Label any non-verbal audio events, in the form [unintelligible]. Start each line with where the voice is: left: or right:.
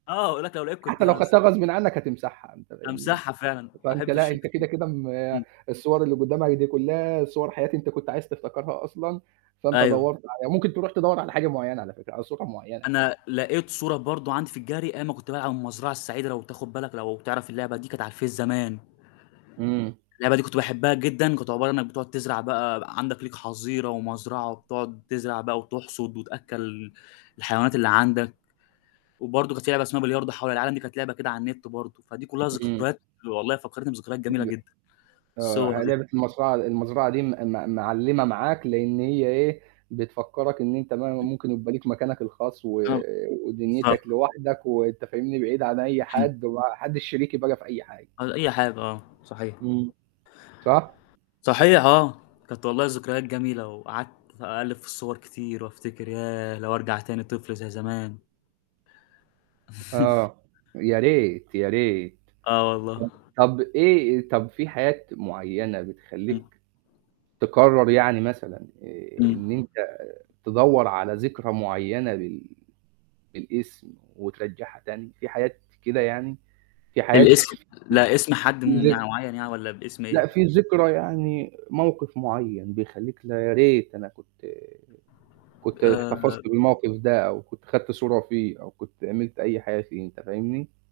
left: آه، ويقول لك لو لقيت كنت
right: حتى لو
left: [unintelligible]
right: خَدتها، غصبٍ عنك هتمسحها، أنت فاهمني؟
left: هامسحها فعلًا، ما
right: فأنت لأ،
left: أحبش
right: أنت كده، كده م
left: [unintelligible] إمم.
right: الصور اللي قدّامك دي كلّها، صور حياة أنت كنت عايز تفتكرها أصلًا، فأنت
left: أيوه.
right: دوَّرت عليها ممكن تروح تدوَّر على حاجة معيّنة على فكرة، على صورة معيّنة.
left: أنا لقيت صورة برضه عندي في الGallery أيام ما كنت بالعب المزرعة السعيدة، لو بتاخد بالك، لو بتعرف اللعبة دي كانت على الفيس زمان.
right: إمم.
left: اللعبة دي كنت باحبها جدًا، كانت عبارة إنك بتقعد تزرع بقى عندك، ليك حظيرة، ومزرعة، وبتقعد تزرع بقى، وتحصد، وتأكَّل الحيوانات اللي عندك، وبرضه كانت في لعبة اسمها بلياردو حول العالم، دي كانت لعبة كده على النت برضه، فدي كلّها
right: إمم.
left: ذكريات والله فكرتني بذكريات جميلة
right: ب
left: جدًا، الصور
right: آه، هي
left: دي.
right: لعبة المزرعة المزرعة دي م م مِعلمَة معاك، لإن هي إيه؟ بتفكرك إن أنت ما ممكن يبقى ليك مكانك الخاص، و ودنيتك
left: [unintelligible]
right: لوحدك، وأنت فاهمني؟ بعيد عن أي
left: إمم.
right: حد، وما حدش شريكي بقى في أي حاجة.
left: على أي حاجة، آه، صحيح.
right: إمم، صح؟
left: صحيح، آه، كانت والله ذكريات جميلة، وقعدت أقلِّب في الصور كتير، وأفتكر، ياه، لو أرجع تاني طفل زي زمان! [chuckles]
right: آه، يا ريت يا ريت
left: آه
right: ط
left: والله.
right: طب إيه، طب في حياة معينة
left: إمم.
right: بتخلِّيك تقرر يعني مثلًا آآ
left: إمم.
right: إن أنت تدوَّر على ذكرى معيّنة بال بالاسم، وترجعَّها تاني؟ في حاجات كده يعني في حاجات
left: الاس لأ، اسم حد م
right: [unintelligible]
left: معيّن يعني والّا باسم إيه؟
right: لأ. في ذكرى يعني موقف معيّن، بيخلِّيك لأ، يا ريت أنا كنت كنت
left: آآ
right: احتفظت بالمَوقِف ده، أو كنت خَدت صورة فيه، أو كنت عملت أي حاجة فيه، أنت فاهمني؟